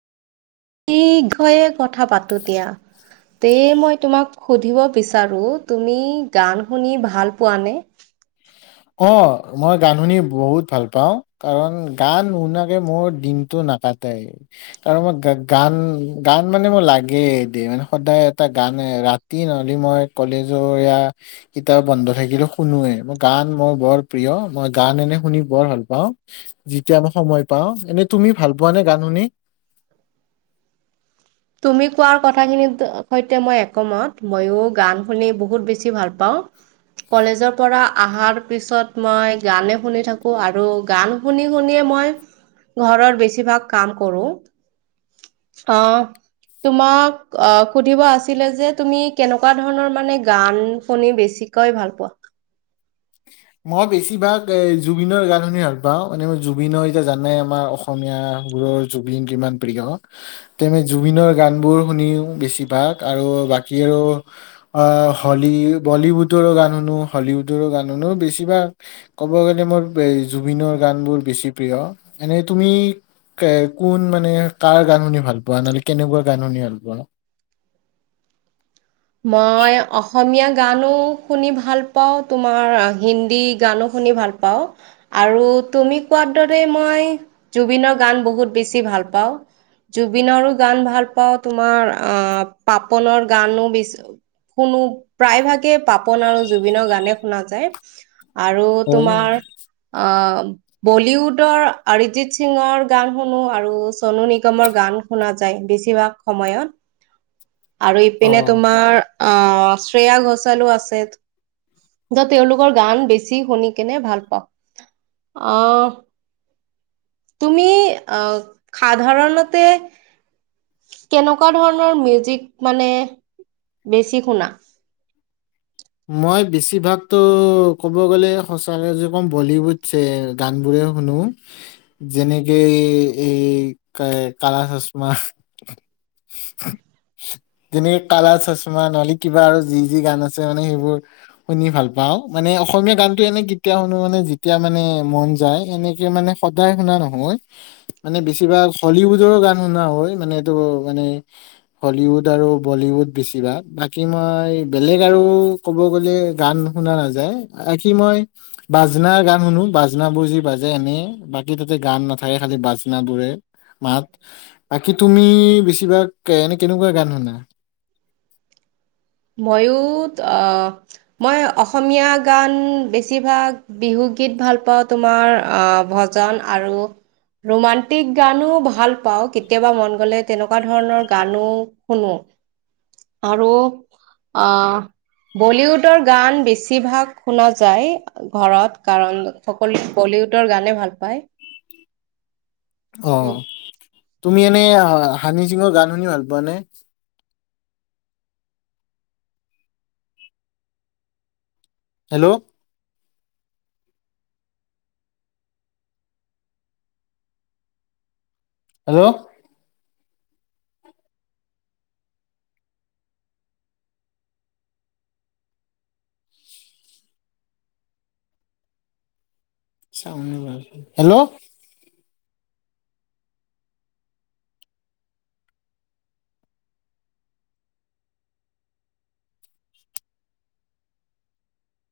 [unintelligible] কথা পাতো দি। তে মই তোমাক সুধিব বিচাৰোঁ তুমি গান শুনি ভাল পোৱানে? অ', মই গান শুনি বহুত ভাল পাওঁ, কাৰণ গান নুশুনাকৈ মোৰ দিনটো নাকা টেই। তাৰমানে গা গান গান মানে মোৰ লাগেই এতিয়া মানে সদায় এটা গান ৰাত তি নহ'লে মই কলেজৰ এয়া কিতা বন্ধ থাকিলে শুনোৱে ম গান মোৰ বৰ প্ৰিয়, মই গান এনে শুনি বৰ ভাল পাওঁ যেতিয়া মই সময় পাওঁ। এনে তুমি ভাল পোৱা নে গান শুনি? তুমি কোৱাৰ কথাখিনিৰ সৈতে মই একমত। ময়ো গান শুনি বহুত বেছি ভাল পাওঁ। কলেজৰ পৰা অহাৰ পিছত মই গানে শুনি থাকো। আৰু গান শুনি শুনিয়ে মই ঘৰ বেছিভাগ কাম কৰোঁ। অ'। তোমাক অ' সুধিব আছিলে যে তুমি কেনেকুৱা ধৰণৰ মানে গান শুনি বেছিক কৈ ভাল পোৱা? [inaudible] মই বেছিভাগ এ জুবিনৰ গান শুনি ভাল পাওঁ। মানে মই জুবিনৰ এতিয়া জানাই আমাৰ অসম অসমীয়াবোৰৰ জুবিন কিমান প্ৰিয়। এতিয়া আমি জুবিনৰ গান বোৰ শুনিও বেছি ভাগ আৰু বাকী আৰু অ', হলী বলীউডৰো গান শুনো হলীউডৰো গান শুনো। বেছিভাগ ক'ব গ'লে মোৰ জুবিনৰ গান বোৰ বেছি প্ৰিয়। এনে তুমি কে কোন মানে কাৰ গান শুনি ভাল পোৱা? নহ'লে কেনেকুৱা গান শুনি ভাল পোৱানো? মই অসমীয়া গানো শুনি ভাল পাওঁ তোমাৰ হিন্দী গানো শুনি ভাল পাওঁ। আৰু তুমি কোৱাৰ দৰেই মই জুবিনৰ গান বহুত বেছি ভাল পাওঁ। জুবিনৰো গান ভাল পাওঁ তোমাৰ আহ পাপনৰ গানো বেছি শুনো। প্ৰায় ভাগে পাপন আৰু জুবিনৰ গানে শুনা যায়। আৰু হয় তোমাৰ অ' বলীউডৰ আৰিজিত সিঙৰ গান শুনো আৰু চনু নিগমৰ গান শুনা যায় বেছিভাগ সময়ত। আৰু ইপিনে অ তোমাৰ আহ শ্ৰেয়া ঘোছালো আছে। য তেওঁলোকৰ গান বেছি শুনি কেনে ভাল পাওঁ। অ'। তুমি আহ সাধাৰণতে কেনেকুৱা ধৰণৰ মিউজিক মানে বেছি শুনা? মই বেছিভাগতো ক'ব গ'লে সচাকে যে মই বলিউড যে গান বোৰে শুনো। যেনেক এই কা কালা চচমা। যেনেকে কালা চচমা নহলে কিবা আৰু যি যি গান আছে। মানে সেইবোৰ শুনি ভাল পাওঁ। মানে অসমীয়া গানটো এনে কেতিয়া শুনো মানে যেতিয়া মানে মন যায়। এনেকে মানে সদায় শুনা নহয়। মানে বেছিভাগ হলীউডৰো গান শুনা হয় মানে এইটো মানে হলীউড আৰু বলীউড বেছিভাগ বাকী মই বেলেগ আৰু ক'ব গ'লে গান শুনা নাযায়। বাকী মই বাজনাৰ গান শুনো বাজনা বোৰ। যি বাজে এনে বাকী তাতে গান নাথাকে খালি বাজনা বোৰে। মাত বাকী তুমি বেছিভাগ এনে কেনেকুৱা গান শুনা? ময়ো মই অসমীয়া গান বেছিভাগ বিহুগীত ভাল পাওঁ তোমাৰ অ' ভজন আৰু ৰোমণ্টিক গানো ভাল পাওঁ কেতিয়াবা মন গ'লে তেনেকুৱা ধৰণৰ গানো শুনো। আৰু অ' বলীউডৰ গান বেছিভাগ শুনা যায়। ঘৰত কাৰণ সকলোৱে বলীউডৰ গানে ভাল পায়। অ'। তুমি এনে হানি সিঙৰ গান শুনি ভাল পোৱা নে? হেল্ল'। হেল্ল'। হেল্ল'।